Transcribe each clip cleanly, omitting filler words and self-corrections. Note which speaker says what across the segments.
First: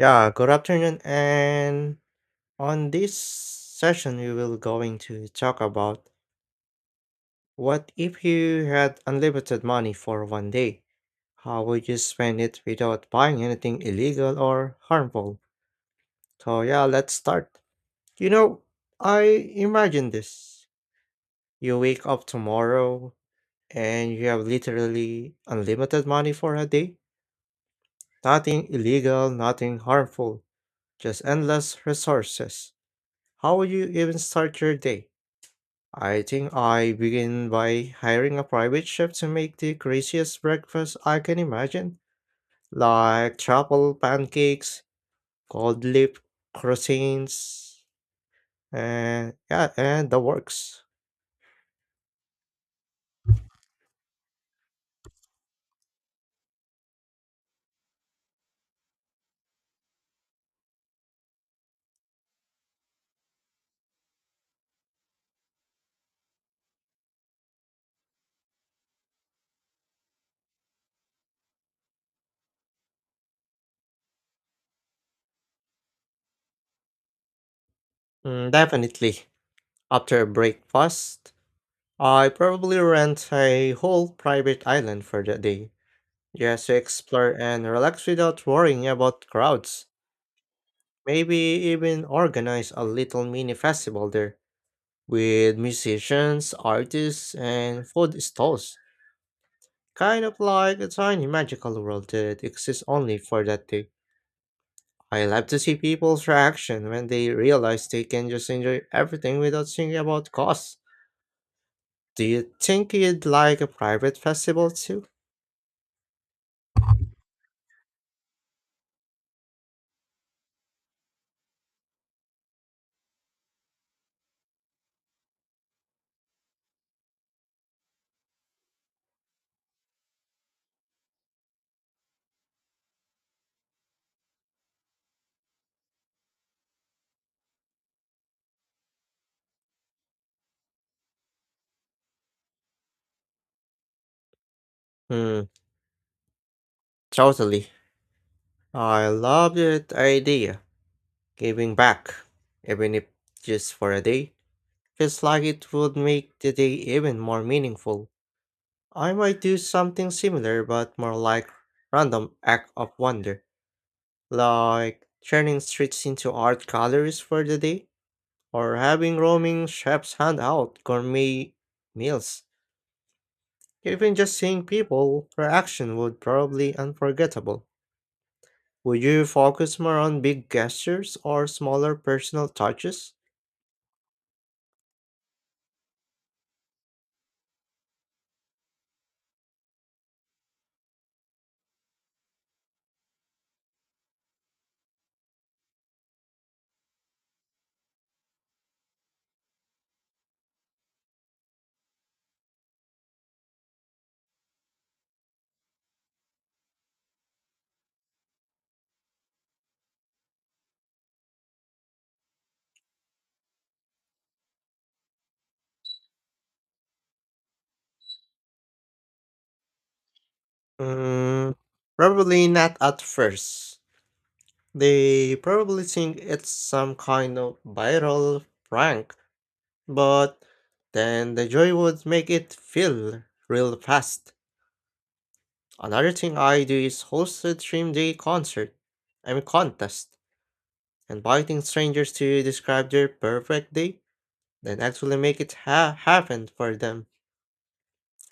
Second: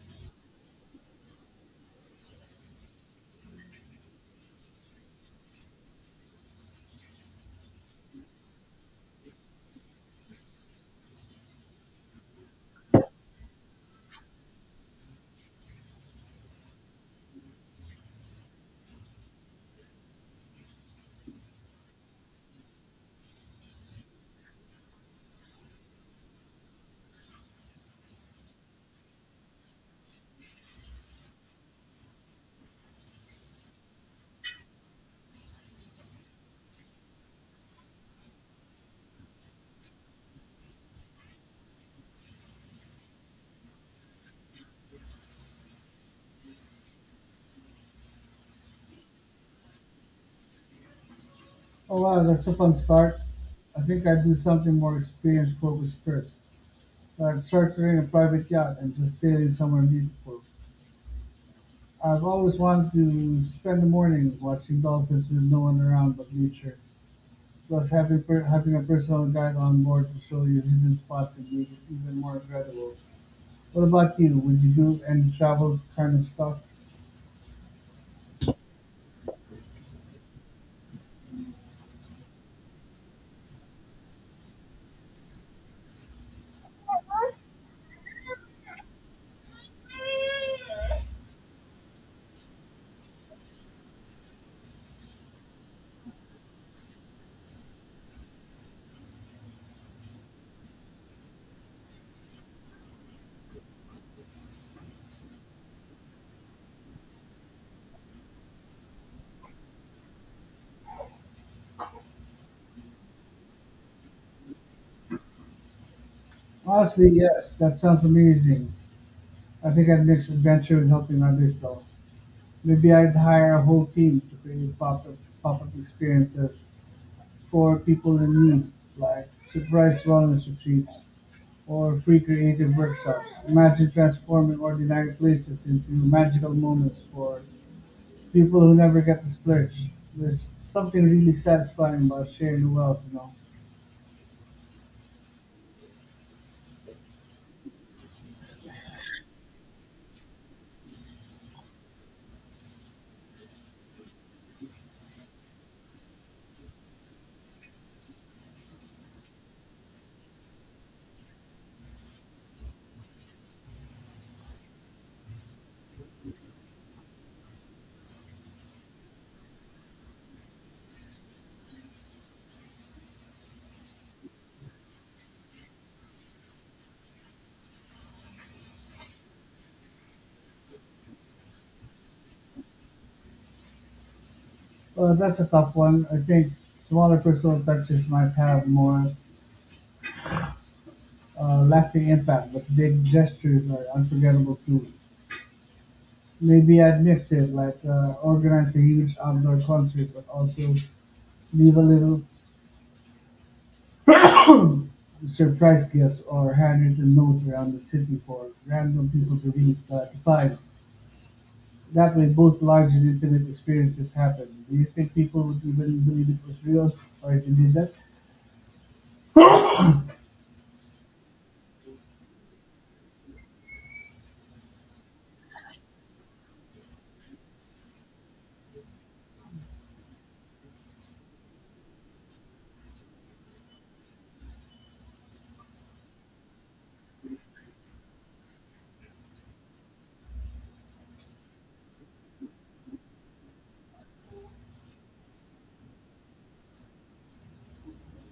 Speaker 1: Yeah, good afternoon. And on this session, we will going to talk about, what if you had unlimited money for one day? How would you spend it without buying anything illegal or harmful? So yeah, let's start. You know, I imagine this. You wake up tomorrow and you have literally unlimited money for a day. Nothing illegal, nothing harmful, just endless resources. How would you even start your day? I think I begin by hiring a private chef to make the craziest breakfast I can imagine, like truffle pancakes, gold leaf croissants, and yeah, and the works.
Speaker 2: Oh wow, that's a fun start. I think I'd do something more experience focused first, like chartering a private yacht and just sailing somewhere beautiful. I've always wanted to spend the morning watching dolphins with no one around but nature. Plus, having a personal guide on board to show you hidden spots and make it even more incredible. What about you? Would you do any travel kind of stuff?
Speaker 1: Mm, definitely. After breakfast, I probably rent a whole private island for the day, just to explore and relax without worrying about crowds. Maybe even organize a little mini festival there with musicians, artists, and food stalls. Kind of like a tiny magical world that exists only for that day. I love to see people's reaction when they realize they can just enjoy everything without thinking about costs. Do you think you'd like a private festival too?
Speaker 2: Honestly, yes. That sounds amazing. I think I'd mix adventure with helping others, though. Maybe I'd hire a whole team to create pop-up experiences for people in need, like surprise wellness retreats or free creative workshops. Imagine transforming ordinary places into magical moments for people who never get to splurge. There's something really satisfying about sharing wealth, you know.
Speaker 1: Hmm, totally. I love that idea. Giving back, even if just for a day, feels like it would make the day even more meaningful. I might do something similar but more like random act of wonder, like turning streets into art galleries for the day, or having roaming chefs hand out gourmet meals. Even just seeing people reaction would probably unforgettable. Would you focus more on big gestures or smaller personal touches?
Speaker 2: Well, that's a tough one. I think smaller personal touches might have more lasting impact, but big gestures are unforgettable too. Maybe I'd mix it, like organize a huge outdoor concert, but also leave a little surprise gifts or handwritten notes around the city for random people to read, to find. That way, both large and intimate experiences happen. Do you think people would even believe it was real or if you did that?
Speaker 1: Mm, probably not at first. They probably think it's some kind of viral prank. But then the joy would make it feel real fast. Another thing I do is host a dream day concert. I mean contest, inviting strangers to describe their perfect day, then actually make it happen for them.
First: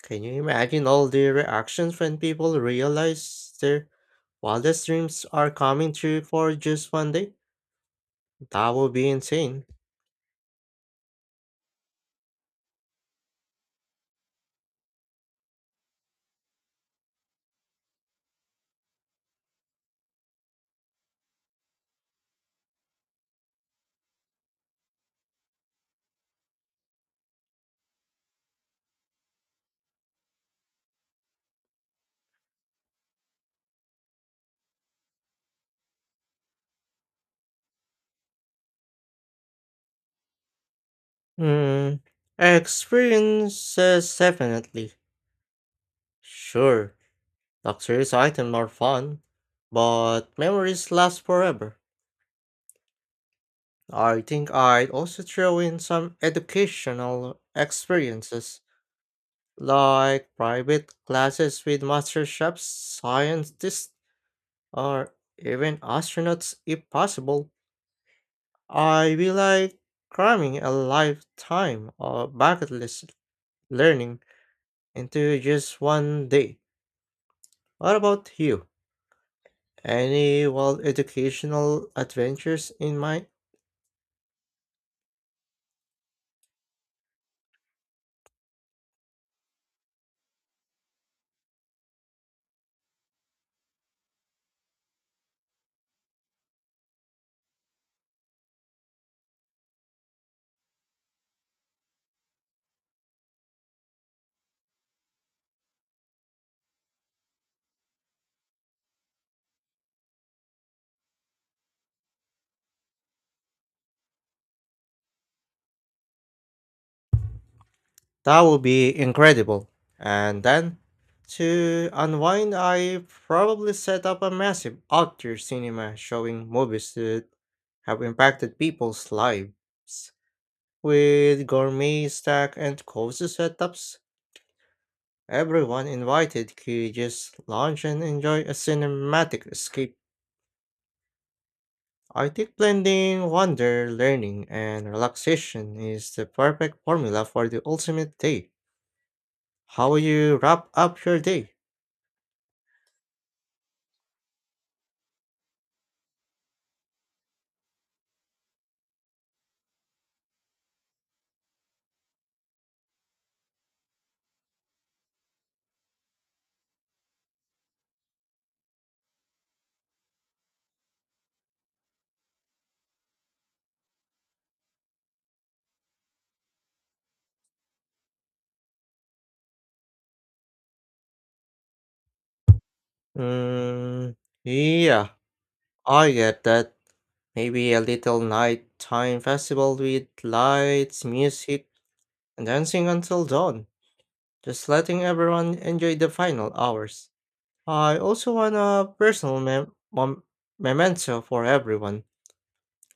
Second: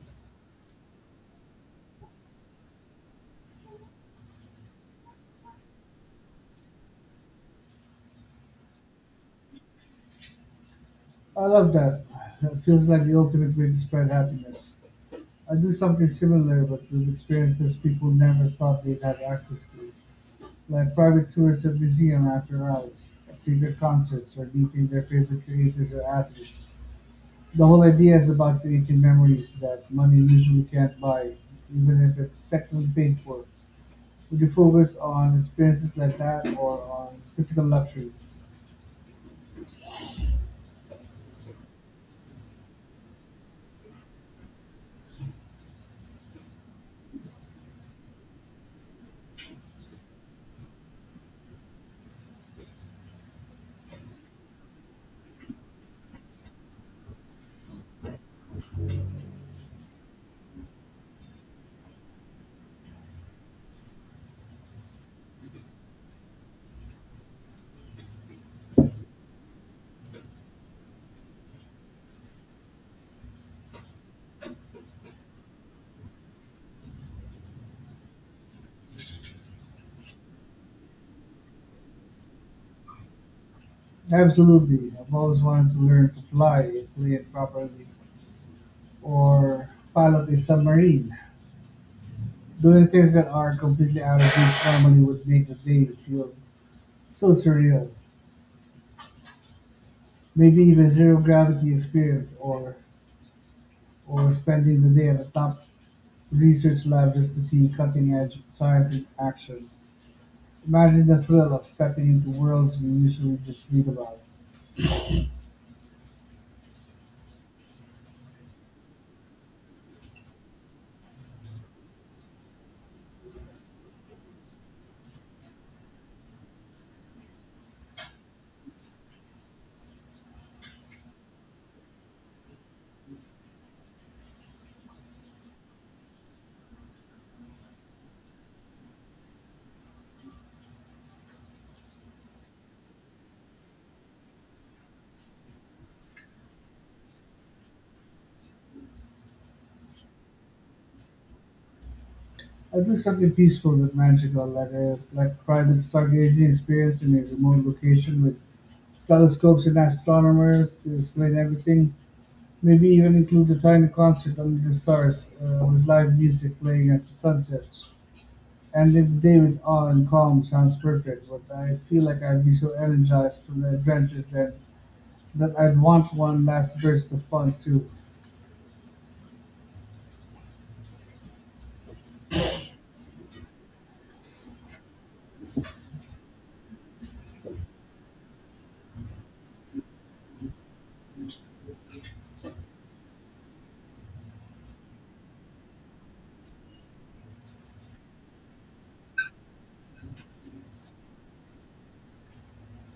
Speaker 1: Can you imagine all the reactions when people realize their wildest dreams are coming true for just one day? That would be insane.
Speaker 2: I love that. It feels like the ultimate way to spread happiness. I do something similar, but with experiences people never thought they'd have access to. Like private tours of museums after hours, secret concerts, or meeting their favorite creators or athletes. The whole idea is about creating memories that money usually can't buy, even if it's technically paid for. Would you focus on experiences like that or on physical luxuries?
Speaker 1: Hmm. Experiences definitely. Sure, luxurious items are fun, but memories last forever. I think I'd also throw in some educational experiences, like private classes with master chefs, scientists, or even astronauts if possible. I feel like cramming a lifetime of bucket list learning into just one day. What about you? Any wild educational adventures in mind?
Speaker 2: Absolutely. I've always wanted to learn to fly, and play it properly, or pilot a submarine. Doing things that are completely out of reach normally would make the day feel so surreal. Maybe even zero-gravity experience, or spending the day at a top research lab just to see cutting-edge science in action. Imagine the thrill of stepping into worlds you usually just read about.
Speaker 1: That would be incredible. And then, to unwind, I probably set up a massive outdoor cinema showing movies that have impacted people's lives. With gourmet stack and cozy setups, everyone invited could just lounge and enjoy a cinematic escape. I think blending wonder, learning, and relaxation is the perfect formula for the ultimate day. How will you wrap up your day?
Speaker 2: I'd do something peaceful but magical, like a like private stargazing experience in a remote location with telescopes and astronomers to explain everything. Maybe even include a tiny concert under the stars with live music playing as the sun sets. And if David Allen calm sounds perfect, but I feel like I'd be so energized from the adventures that I'd want one last burst of fun too.
Speaker 1: Mm, yeah, I get that. Maybe a little nighttime festival with lights, music, and dancing until dawn, just letting everyone enjoy the final hours. I also want a personal memento for everyone,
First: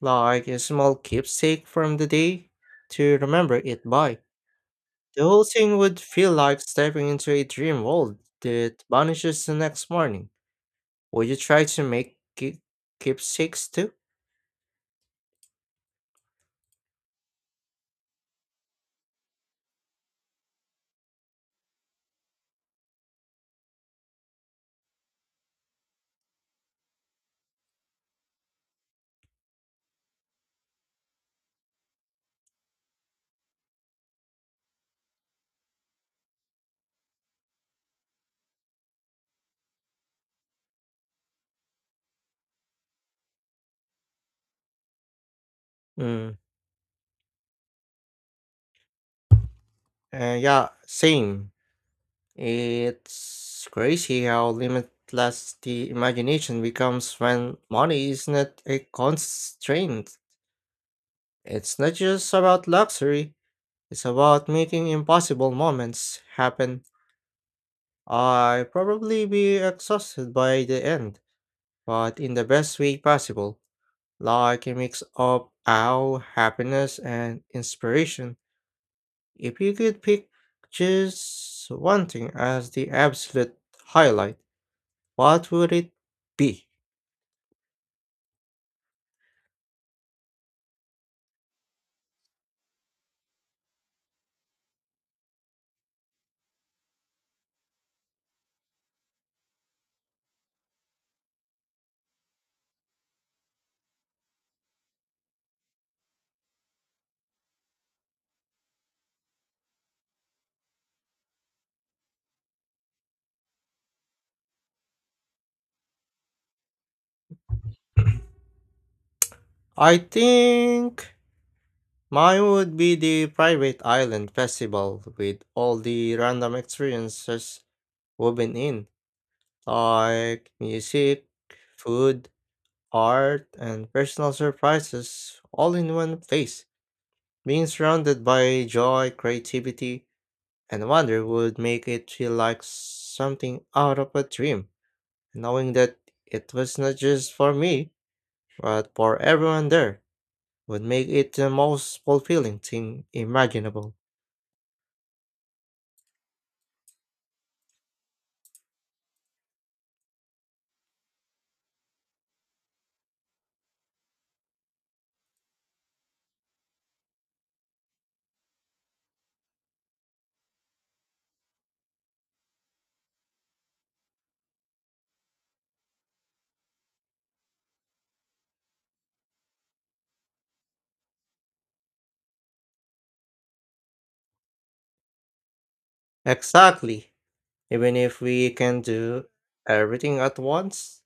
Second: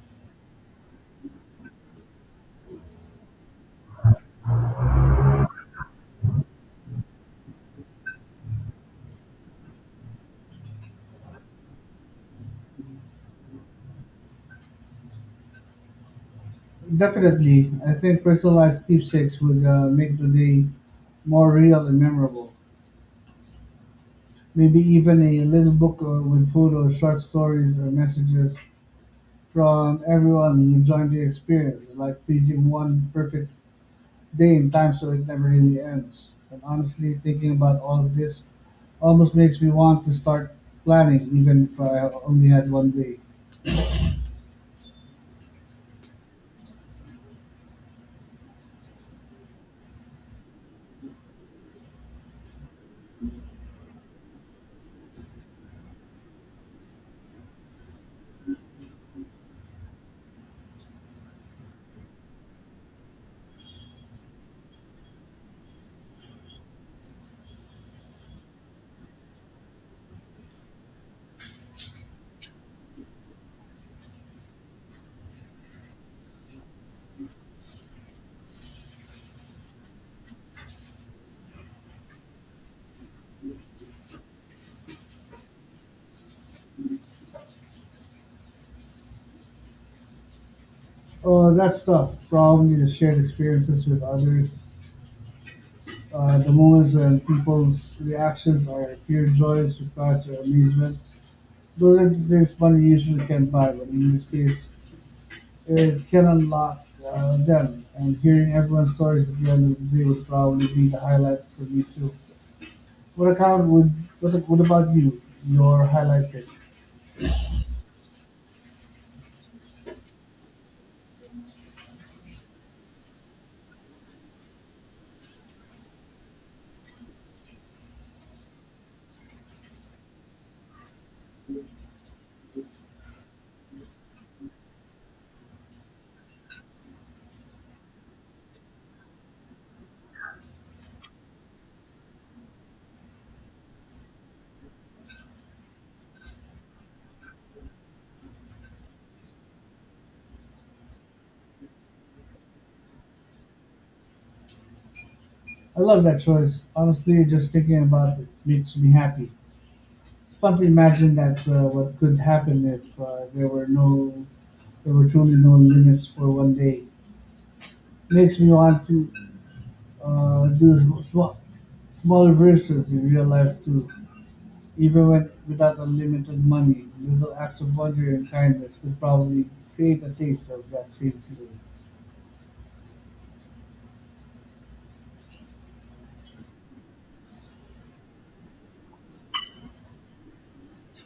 Speaker 1: like a small keepsake from the day to remember it by. The whole thing would feel like stepping into a dream world that vanishes the next morning. Would you try to make keepsakes too?
Speaker 2: Definitely, I think personalized keepsakes would make the day more real and memorable. Maybe even a little book with photos, short stories, or messages from everyone who joined the experience, like freezing one perfect day in time so it never really ends. And honestly, thinking about all of this almost makes me want to start planning, even if I only had one day.
Speaker 1: Mm. Yeah, same. It's crazy how limitless the imagination becomes when money is not a constraint. It's not just about luxury. It's about making impossible moments happen. I probably be exhausted by the end, but in the best way possible, like a mix of awe, happiness, and inspiration. If you could pick just one thing as the absolute highlight, what would it be?
Speaker 2: Oh, that stuff, probably the shared experiences with others, the moments when people's reactions are pure joy, surprise, or amazement. Those are the things money usually can't buy, but in this case, it can unlock them. And hearing everyone's stories at the end of the day would probably be the highlight for me too. What account would what about you? Your are highlighted.
Speaker 1: I think mine would be the private island festival with all the random experiences woven in, like music, food, art, and personal surprises all in one place. Being surrounded by joy, creativity, and wonder would make it feel like something out of a dream. Knowing that it was not just for me, but for everyone there, would make it the most fulfilling thing imaginable.
Speaker 2: I love that choice. Honestly, just thinking about it makes me happy. It's fun to imagine that what could happen if there were truly no limits for one day. Makes me want to uh, do sm- sm- smaller versions in real life too. Even when without unlimited money, little acts of wonder and kindness could probably create a taste of that same feeling.
Speaker 1: Exactly. Even if we can do everything at once,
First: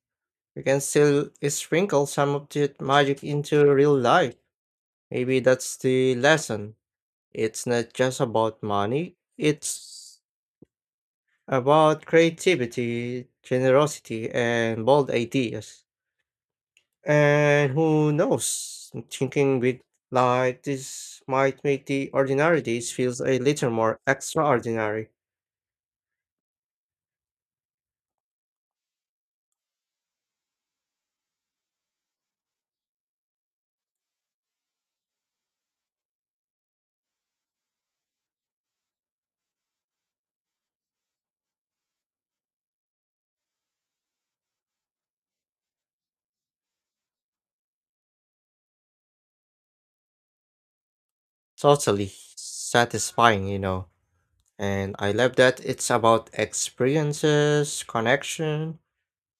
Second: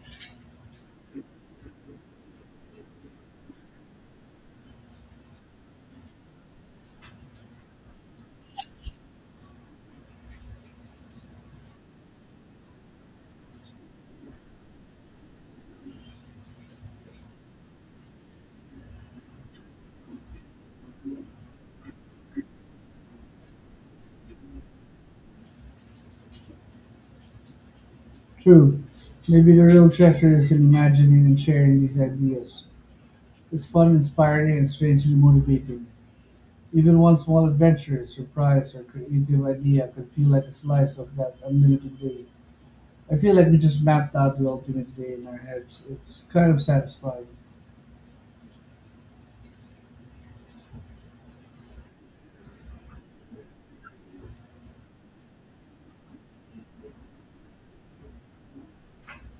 Speaker 1: we can still sprinkle some of that magic into real life. Maybe that's the lesson. It's not just about money, it's about creativity, generosity, and bold ideas. And who knows, thinking big like this might make the ordinary days feels a little more extraordinary.
Speaker 2: True, maybe the real treasure is in imagining and sharing these ideas. It's fun, inspiring, and strangely motivating. Even one small adventure, surprise, or creative idea can feel like a slice of that unlimited day. I feel like we just mapped out the ultimate day in our heads. It's kind of satisfying.
Speaker 1: Totally satisfying, you know. And I love that it's about experiences, connection,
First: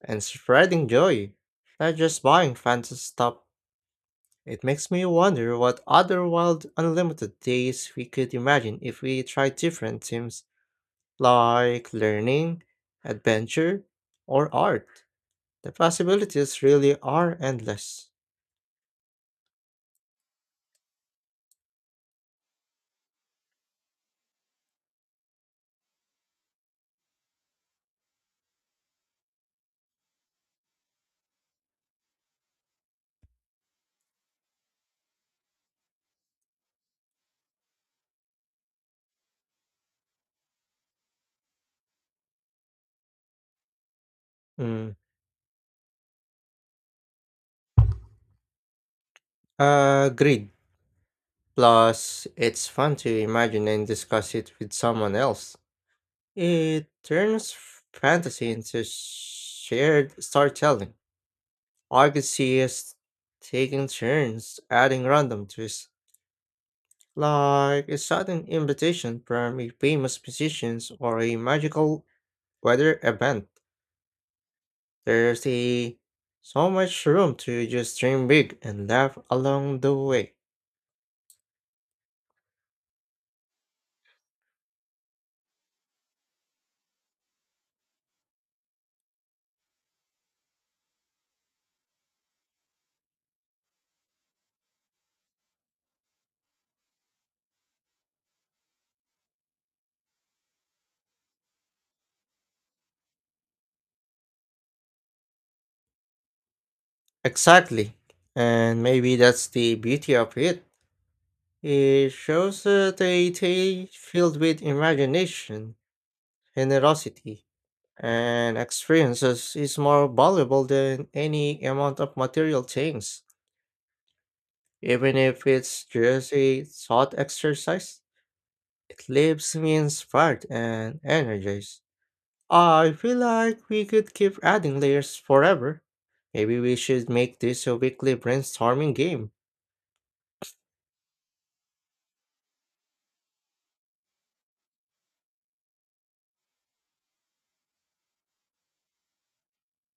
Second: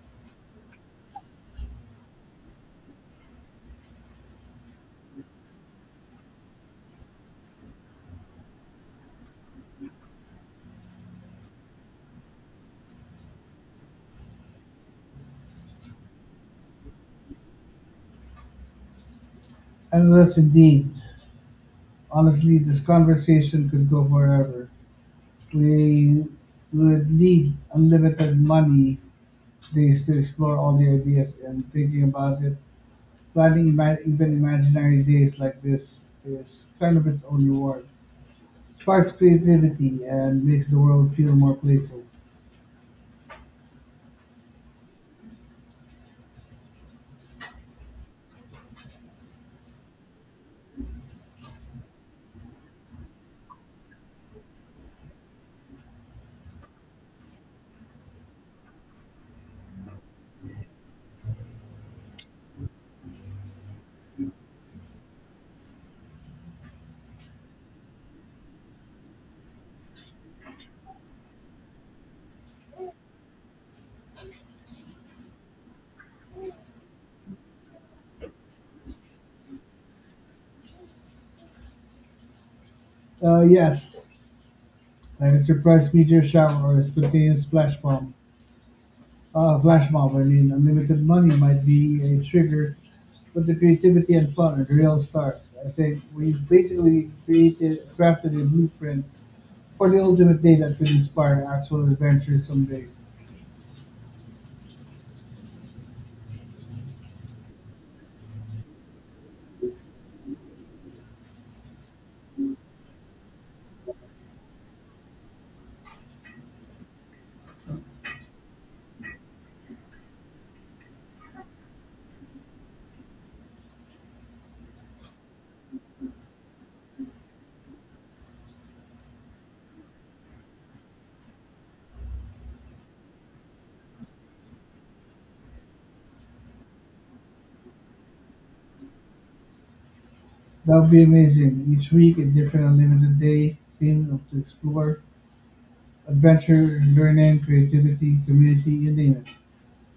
Speaker 1: and spreading joy, not just buying fancy stuff. It makes me wonder what other wild unlimited days we could imagine if we tried different themes like learning, adventure, or art. The possibilities really are endless.
Speaker 2: Unless, indeed, honestly, this conversation could go forever. We would need unlimited money days to explore all the ideas and thinking about it. Even imaginary days like this is kind of its own reward. Sparks creativity and makes the world feel more playful.
Speaker 1: Mm. Agreed. Plus, it's fun to imagine and discuss it with someone else. It turns fantasy into shared storytelling. I could see us taking turns adding random twists, like a sudden invitation from a famous musician or a magical weather event. There's a so much room to just dream big and laugh along the way.
Speaker 2: Yes, like a surprise meteor shower or a spontaneous flash bomb. Flash mob, I mean, unlimited money might be a trigger, but the creativity and fun are the real stars. I think we've basically crafted a blueprint for the ultimate day that could inspire actual adventures someday.
Speaker 1: Exactly. And maybe that's the beauty of it. It shows that a tale filled with imagination, generosity, and experiences is more valuable than any amount of material things. Even if it's just a thought exercise, it leaves me inspired and energized. I feel like we could keep adding layers forever. Maybe we should make this a weekly brainstorming game.
Speaker 2: That would be amazing. Each week, a different unlimited day theme to explore adventure, learning, creativity, community you name it.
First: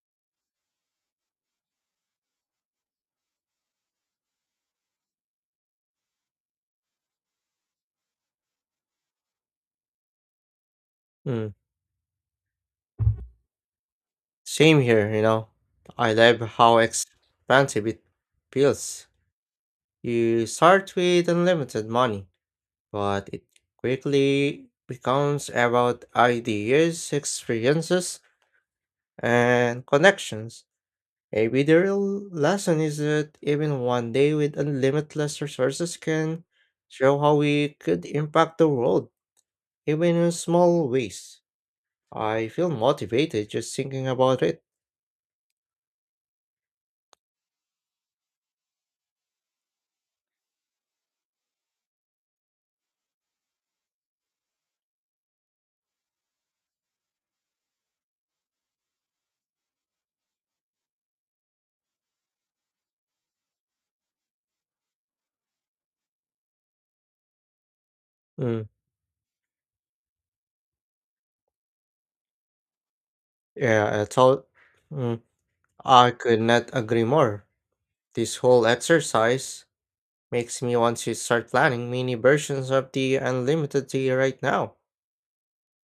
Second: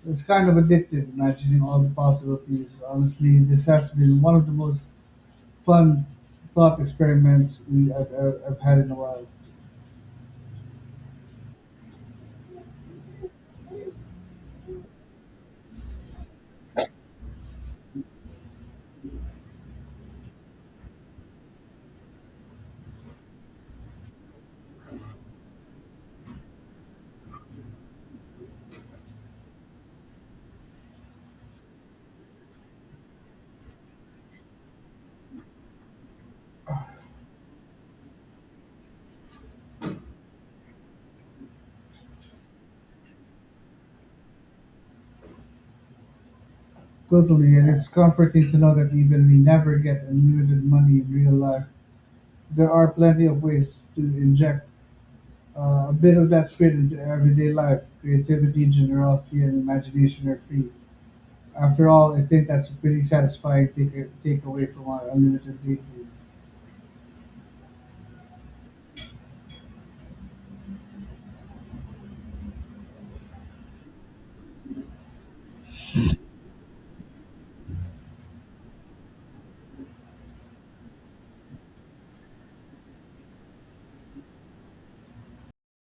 Speaker 2: It's kind of addictive imagining all the possibilities. Honestly, this has been one of the most fun thought experiments we I've had in a while.
Speaker 1: Mm, same here, you know. I love how expansive it feels. You start with unlimited money but it quickly becomes about ideas, experiences, and connections. Maybe the real lesson is that even one day with unlimited resources can show how we could impact the world, even in small ways. I feel motivated just thinking about it.
Speaker 2: Totally, and it's comforting to know that even we never get unlimited money in real life. There are plenty of ways to inject a bit of that spirit into everyday life. Creativity, generosity, and imagination are free. After all, I think that's a pretty satisfying takeaway from our unlimited dating.
Speaker 1: Mm, yeah, I thought mm, I could not agree more. This whole exercise makes me want to start planning mini versions of the unlimited tea right now.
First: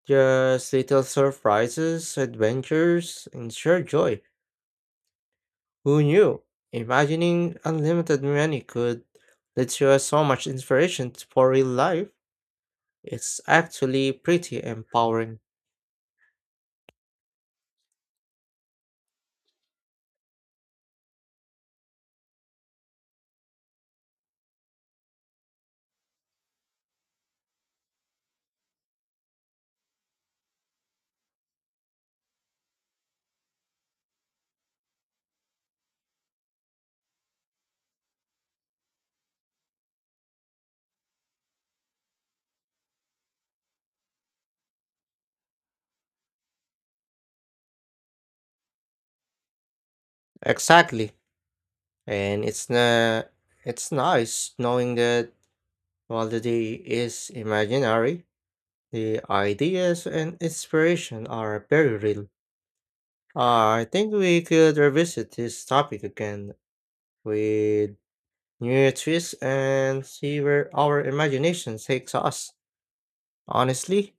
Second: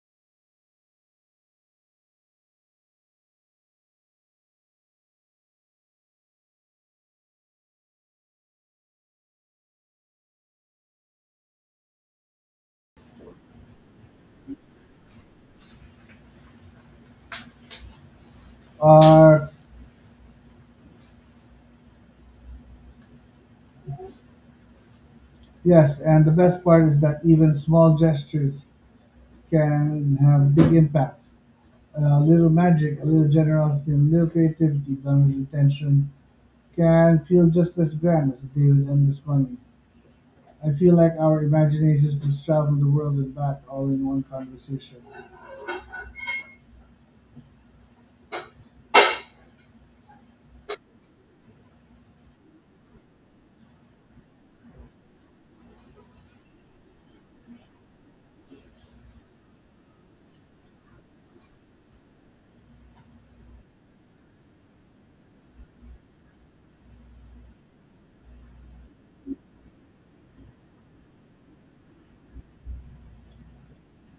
Speaker 1: Just little surprises, adventures, and shared joy. Who knew? Imagining unlimited money could let you have so much inspiration for real life. It's actually pretty empowering.
Speaker 2: Or yes, and the best part is that even small gestures can have big impacts. A little magic, a little generosity, and a little creativity done with intention can feel just as grand as a day with endless money. I feel like our imaginations just travel the world and back all in one conversation.
Speaker 1: Exactly. And it's nice knowing that while the day is imaginary, the ideas and inspiration are very real. I think we could revisit this topic again with new twists and see where our imagination takes us. Honestly,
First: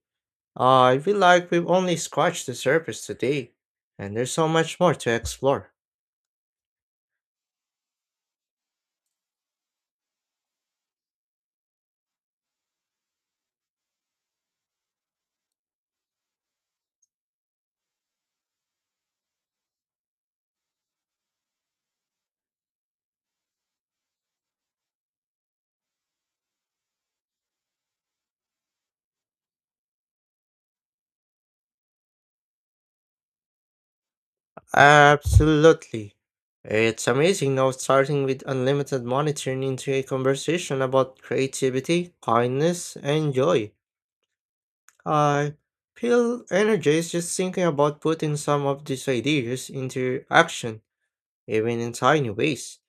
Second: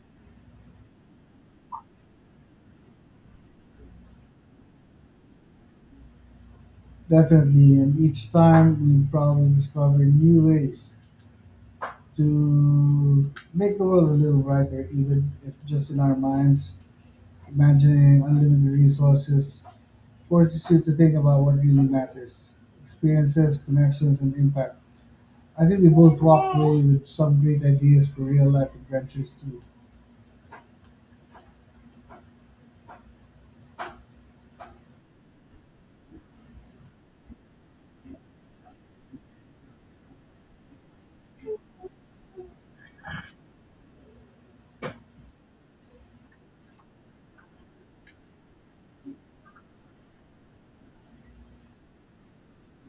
Speaker 1: I feel like we've only scratched the surface today, and there's so much more to explore.
Speaker 2: Definitely, and each time we probably discover new ways to make the world a little brighter, even if just in our minds. Imagining unlimited resources forces you to think about what really matters experiences, connections, and impact. I think we both walked away with some great ideas for real life adventures, too.
Speaker 1: Absolutely. It's amazing now starting with unlimited money turned into a conversation about creativity, kindness, and joy. I feel energized just thinking about putting some of these ideas into action, even in tiny ways.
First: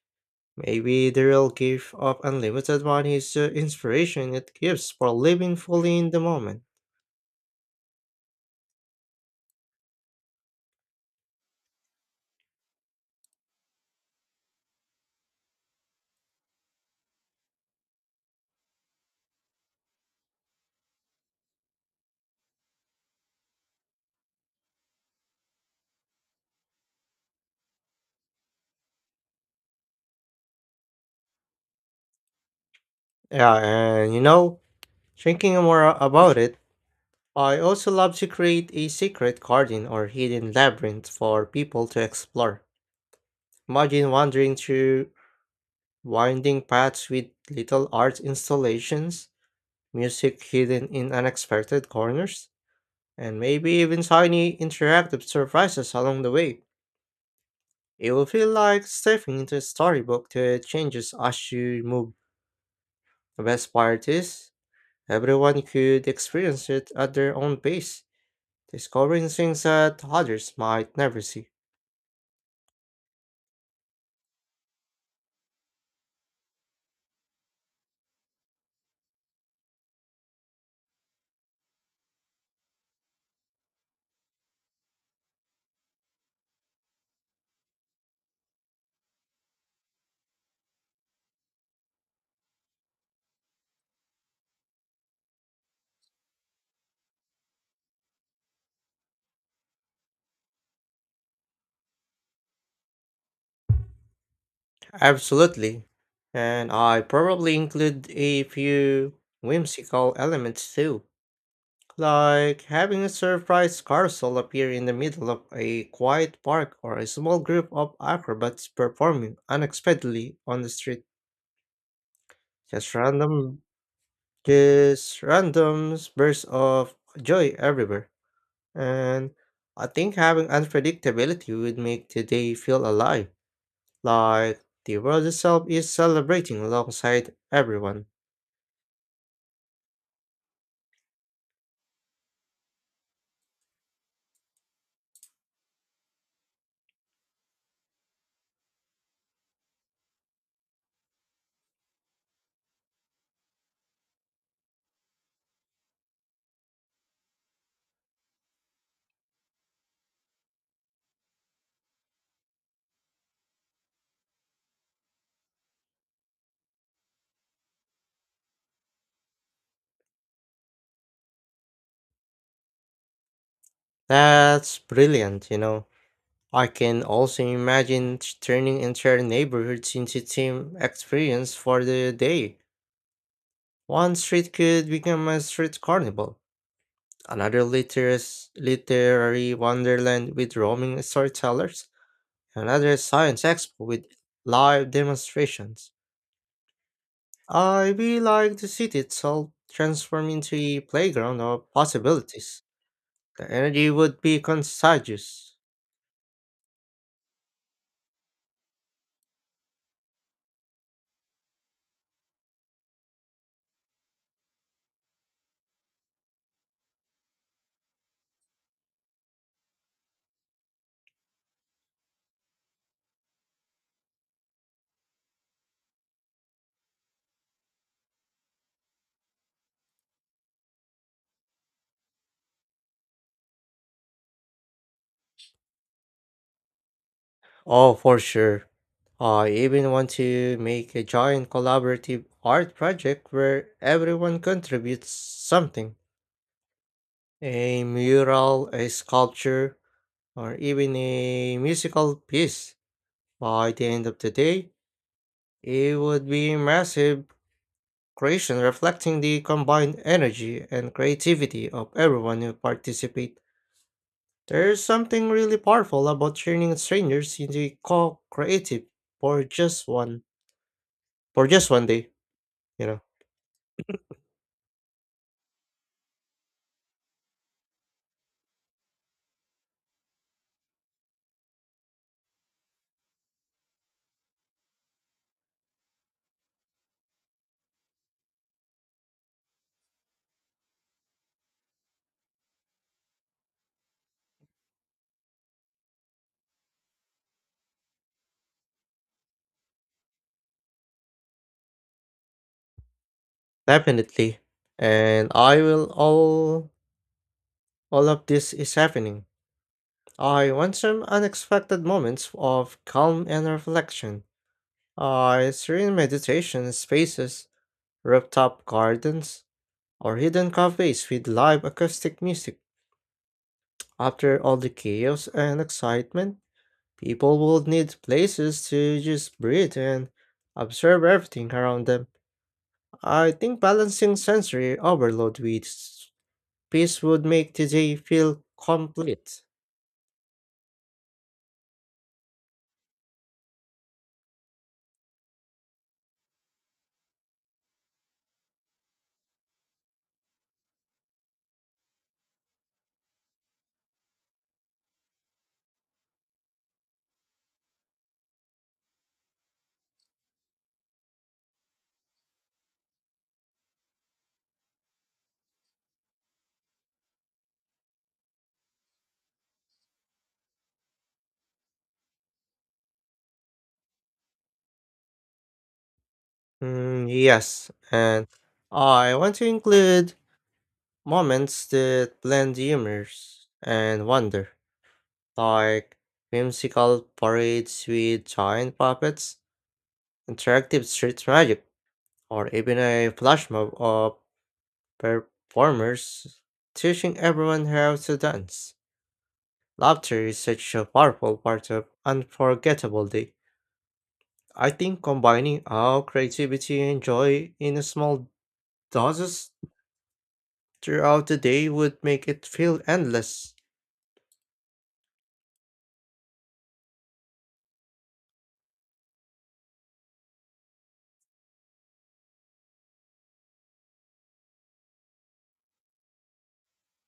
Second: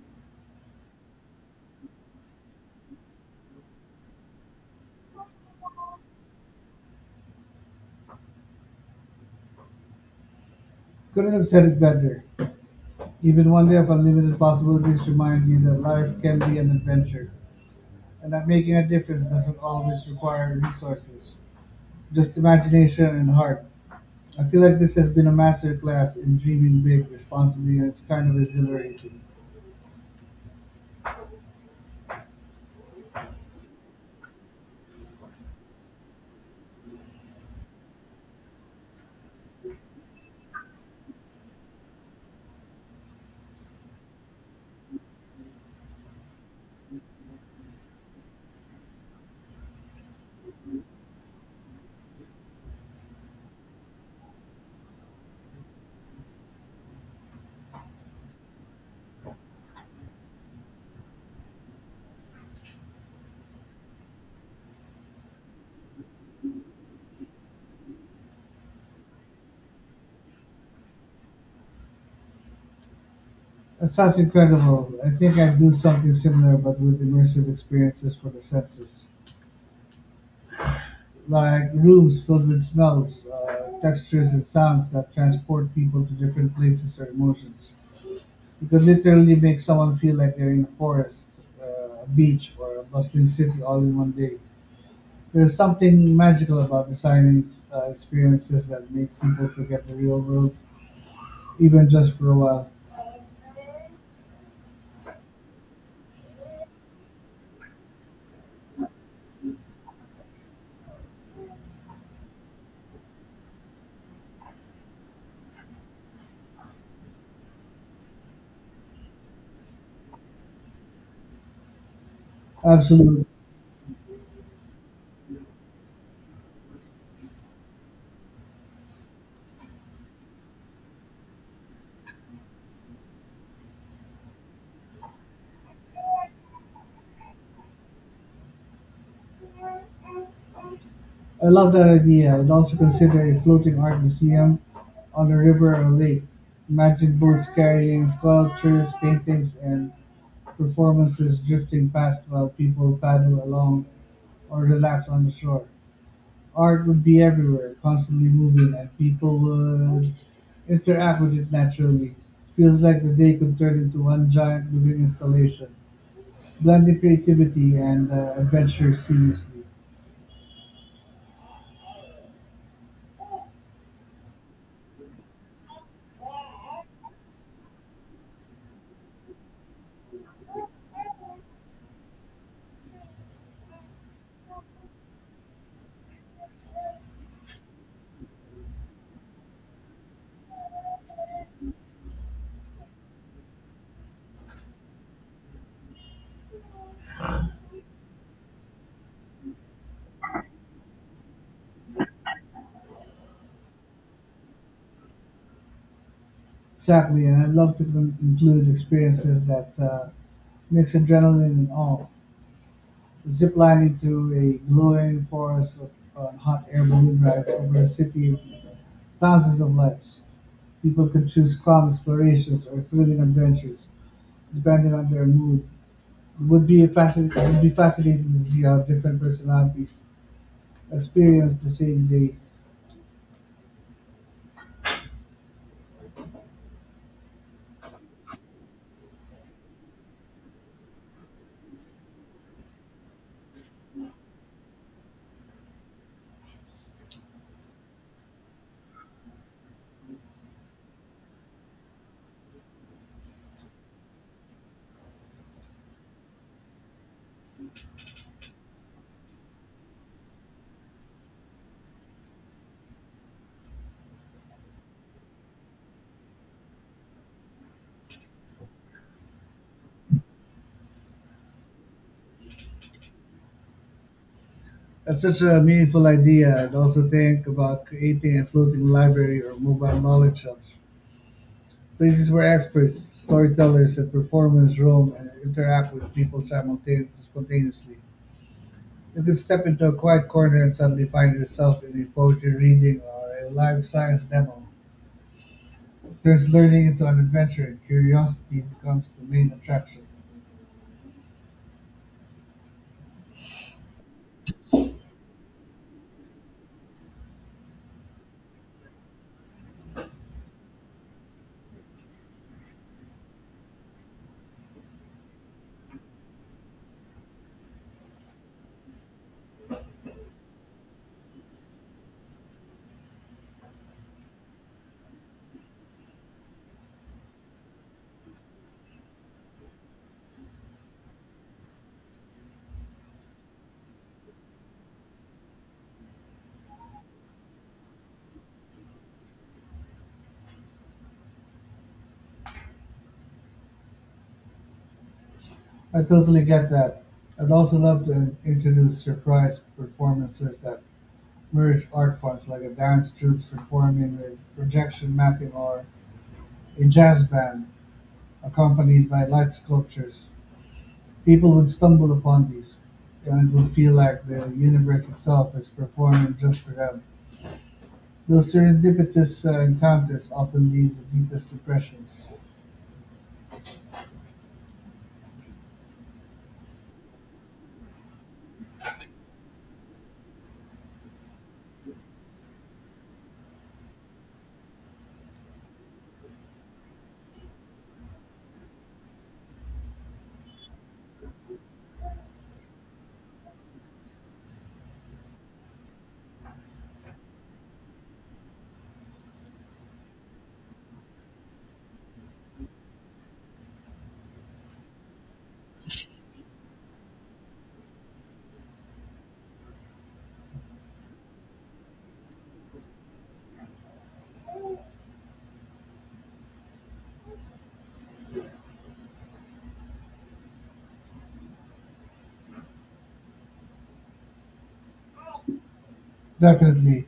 Speaker 1: Maybe the real gift of unlimited money is the inspiration it gives for living fully in the moment.
Speaker 2: Couldn't have said it better. Even one day of unlimited possibilities remind me that life can be an adventure, and that making a difference doesn't always require resources, just imagination and heart. I feel like this has been a master class in dreaming big responsibly, and it's kind of exhilarating.
Speaker 1: Yeah, and you know, thinking more about it, I also love to create a secret garden or hidden labyrinth for people to explore. Imagine wandering through winding paths with little art installations, music hidden in unexpected corners, and maybe even tiny interactive surprises along the way. It will feel like stepping into a storybook that changes as you move. The best part is, everyone could experience it at their own pace, discovering things that others might never see.
Speaker 2: That sounds incredible. I think I'd do something similar, but with immersive experiences for the senses, like rooms filled with smells, textures, and sounds that transport people to different places or emotions. You could literally make someone feel like they're in a forest, a beach, or a bustling city all in one day. There's something magical about designing experiences that make people forget the real world even just for a while.
Speaker 1: Absolutely. And I probably include a few whimsical elements too, like having a surprise carousel appear in the middle of a quiet park or a small group of acrobats performing unexpectedly on the street. Just
Speaker 2: Absolutely.
Speaker 1: random Just random bursts of joy everywhere. And I think having unpredictability would make the day feel alive, like the world itself is celebrating alongside everyone.
Speaker 2: I love that idea. I'd also consider a floating art museum on a river or lake. Imagine boats carrying sculptures, paintings, and performances drifting past while people paddle along or relax on the shore. Art would be everywhere, constantly moving, and people would interact with it naturally. Feels like the day could turn into one giant living installation, blending creativity and adventure seamlessly.
Speaker 1: That's brilliant, you know. I can also imagine turning entire neighborhoods into team experience for the day. One street could become a street carnival, another literary wonderland with roaming storytellers, another science expo with live demonstrations. I really like the city itself transform into a playground of possibilities. The energy would be contagious.
Speaker 2: Exactly, and I'd love to include experiences that mix adrenaline and awe. Ziplining through a glowing forest of, on hot air balloon rides over a city of thousands of lights. People could choose calm explorations or thrilling adventures, depending on their mood. It would be fascinating to see how different personalities experience the same day.
Speaker 1: Oh, for sure. I even want to make a giant collaborative art project where everyone contributes something. A mural, a sculpture, or even a musical piece. By the end of the day, it would be a massive creation reflecting the combined energy and creativity of everyone who participate. There's something really powerful about turning strangers into co-creative for just one for just one day, you know.
Speaker 2: That's such a meaningful idea. I'd also think about creating a floating library or mobile knowledge hubs. Places where experts, storytellers, and performers roam and interact with people spontaneously. You could step into a quiet corner and suddenly find yourself in a poetry reading or a live science demo. It turns learning into an adventure and curiosity becomes the main attraction.
Speaker 1: Definitely. And I will, all of this is happening, I want some unexpected moments of calm and reflection. I serene meditation spaces, rooftop gardens, or hidden cafes with live acoustic music. After all the chaos and excitement, people will need places to just breathe and observe everything around them. I think balancing sensory overload with peace would make today feel complete.
Speaker 2: I totally get that. I'd also love to introduce surprise performances that merge art forms like a dance troupe performing with projection mapping or a jazz band accompanied by light sculptures. People would stumble upon these, and it would feel like the universe itself is performing just for them. Those serendipitous encounters often leave the deepest impressions.
Speaker 1: Mm, yes, and I want to include moments that blend humor and wonder, like whimsical parades with giant puppets, interactive street magic, or even a flash mob of performers teaching everyone how to dance. Laughter is such a powerful part of unforgettable day. I think combining our creativity and joy in a small doses throughout the day would make it feel endless.
Speaker 2: Definitely,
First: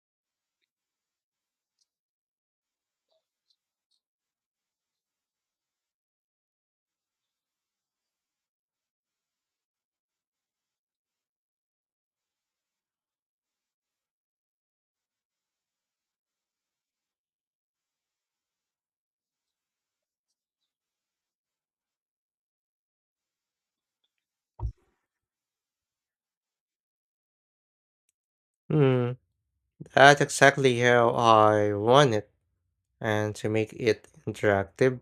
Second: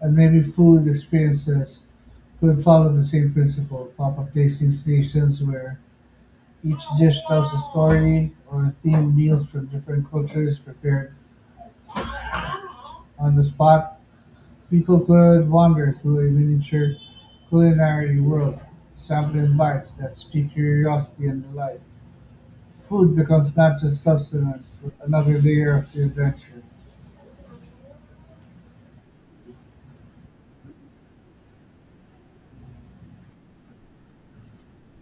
Speaker 2: and maybe food experiences could follow the same principle. Pop up tasting stations where each dish tells a story or a themed meals from different cultures prepared on the spot. People could wander through a miniature culinary world, sampling bites that speak curiosity and delight. Food becomes not just sustenance, but another layer of the adventure.
Speaker 1: Hmm, that's exactly how I want it. And to make it interactive,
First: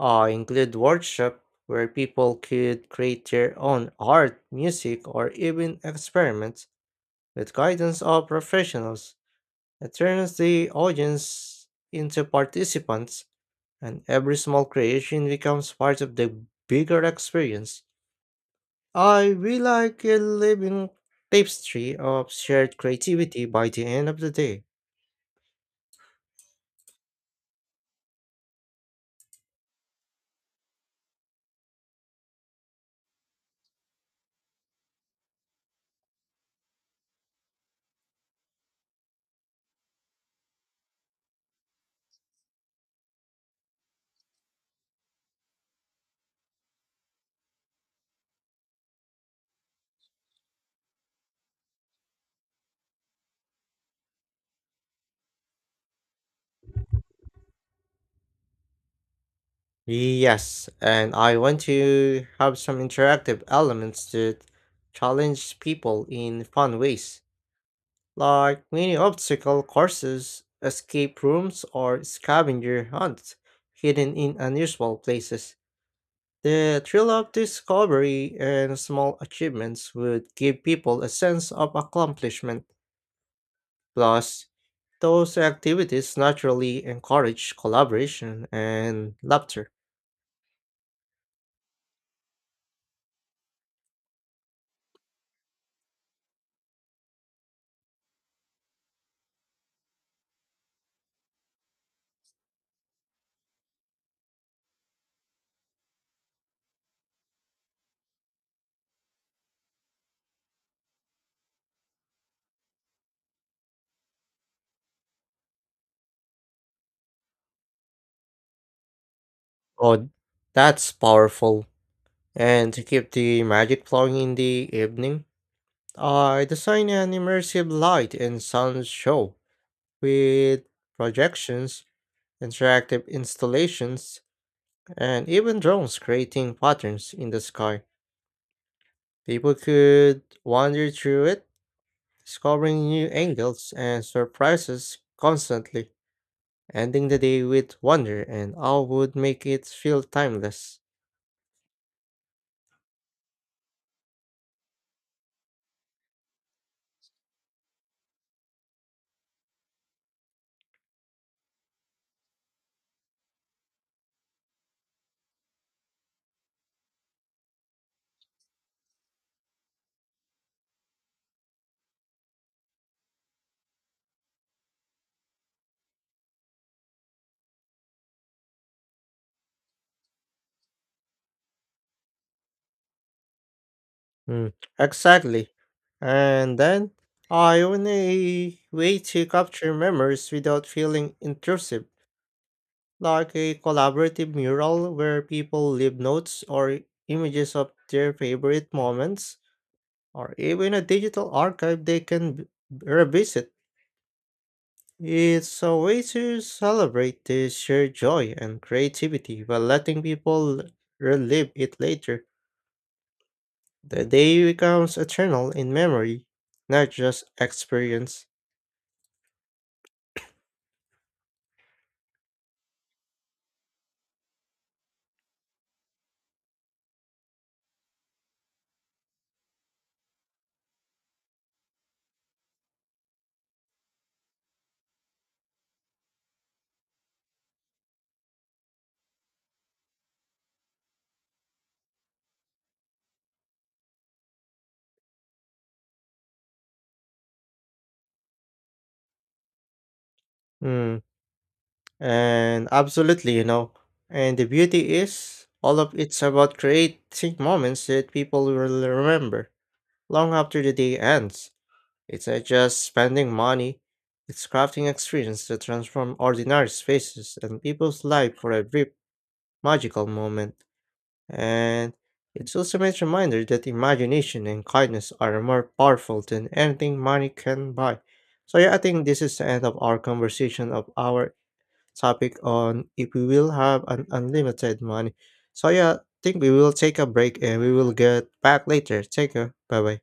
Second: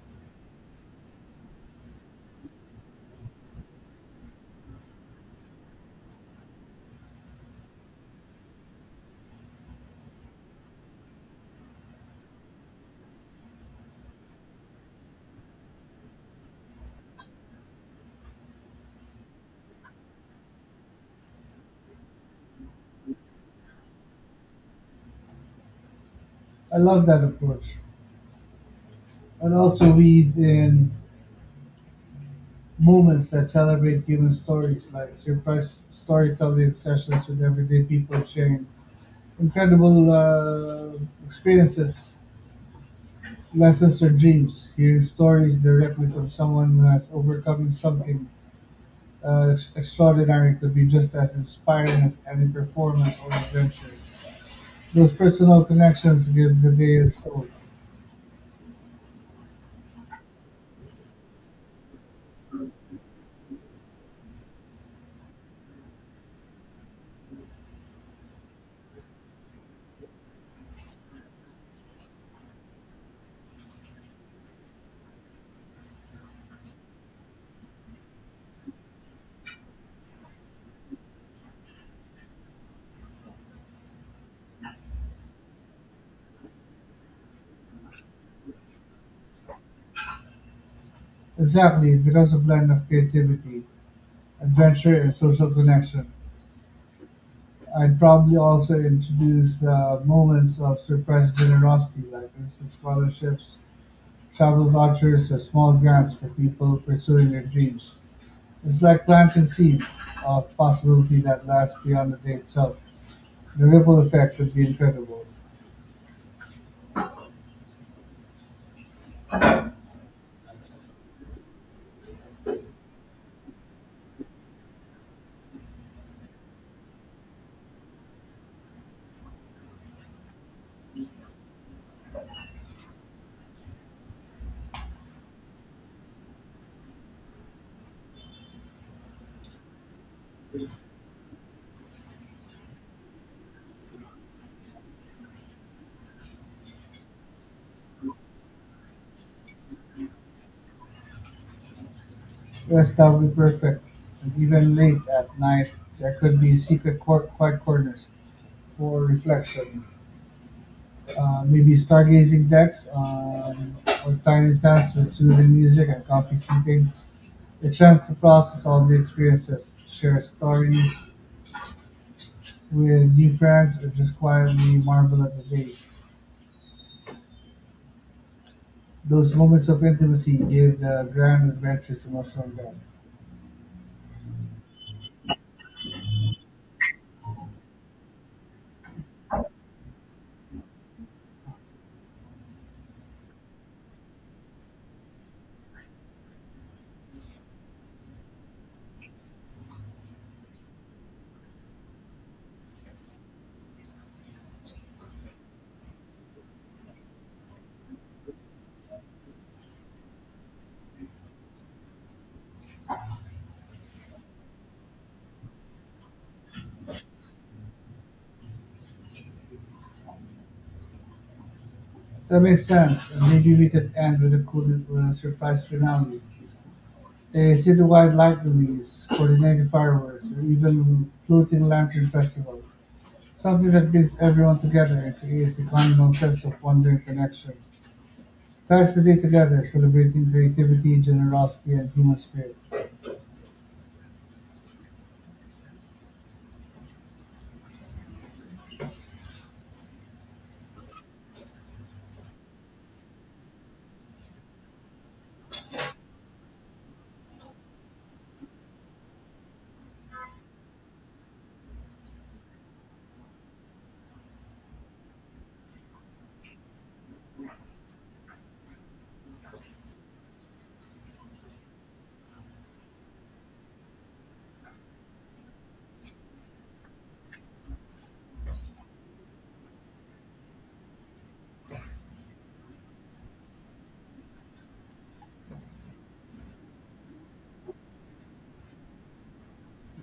Speaker 1: I include workshop where people could create their own art, music, or even experiments with guidance of professionals. It turns the audience into participants and every small creation becomes part of the bigger experience. I we like a living tapestry of shared creativity by the end of the day.
Speaker 2: I love that approach. And also weave in moments that celebrate human stories, like surprise storytelling sessions with everyday people sharing incredible experiences, lessons, or dreams. Hearing stories directly from someone who has overcome something extraordinary could be just as inspiring as any performance or adventure. Those personal connections give the day a soul.
Speaker 1: Yes, and I want to have some interactive elements to challenge people in fun ways. Like many obstacle courses, escape rooms, or scavenger hunts hidden in unusual places. The thrill of discovery and small achievements would give people a sense of accomplishment. Plus, those activities naturally encourage collaboration and laughter.
Speaker 2: Exactly, it becomes a blend of creativity, adventure, and social connection. I'd probably also introduce moments of surprise generosity, like instant scholarships, travel vouchers, or small grants for people pursuing their dreams. It's like planting seeds of possibility that lasts beyond the day itself. The ripple effect would be incredible.
Speaker 1: Oh, that's powerful. And to keep the magic flowing in the evening, I designed an immersive light and sound show with projections, interactive installations, and even drones creating patterns in the sky. People could wander through it, discovering new angles and surprises constantly, ending the day with wonder and all would make it feel timeless.
Speaker 2: Yes, that would be perfect. And even late at night, there could be quiet corners for reflection. Maybe stargazing decks or tiny tents with soothing music and comfy seating. A chance to process all the experiences, share stories with new friends, or just quietly marvel at the day. Those moments of intimacy give the grand adventures emotional depth.
Speaker 1: Mm, exactly. And then I want a way to capture memories without feeling intrusive, like a collaborative mural where people leave notes or images of their favorite moments, or even a digital archive they can revisit. It's a way to celebrate the shared joy and creativity while letting people relive it later. The day becomes eternal in memory, not just experience.
Speaker 2: That makes sense. And maybe we could end with a cool with a surprise finale. A citywide light release, coordinated fireworks, or even floating lantern festival. Something that brings everyone together and creates a communal sense of wonder and connection. Ties the day together, celebrating creativity, generosity, and human spirit.
Speaker 1: Hmm. And absolutely, you know. And the beauty is, all of it's about creating moments that people will remember long after the day ends. It's not just spending money, it's crafting experience that transform ordinary spaces and people's life for a brief magical moment. And it's also a nice reminder that imagination and kindness are more powerful than anything money can buy. So yeah, I think this is the end of our conversation of our topic on if we will have an unlimited money. So yeah, I think we will take a break and we will get back later. Take care. Bye bye.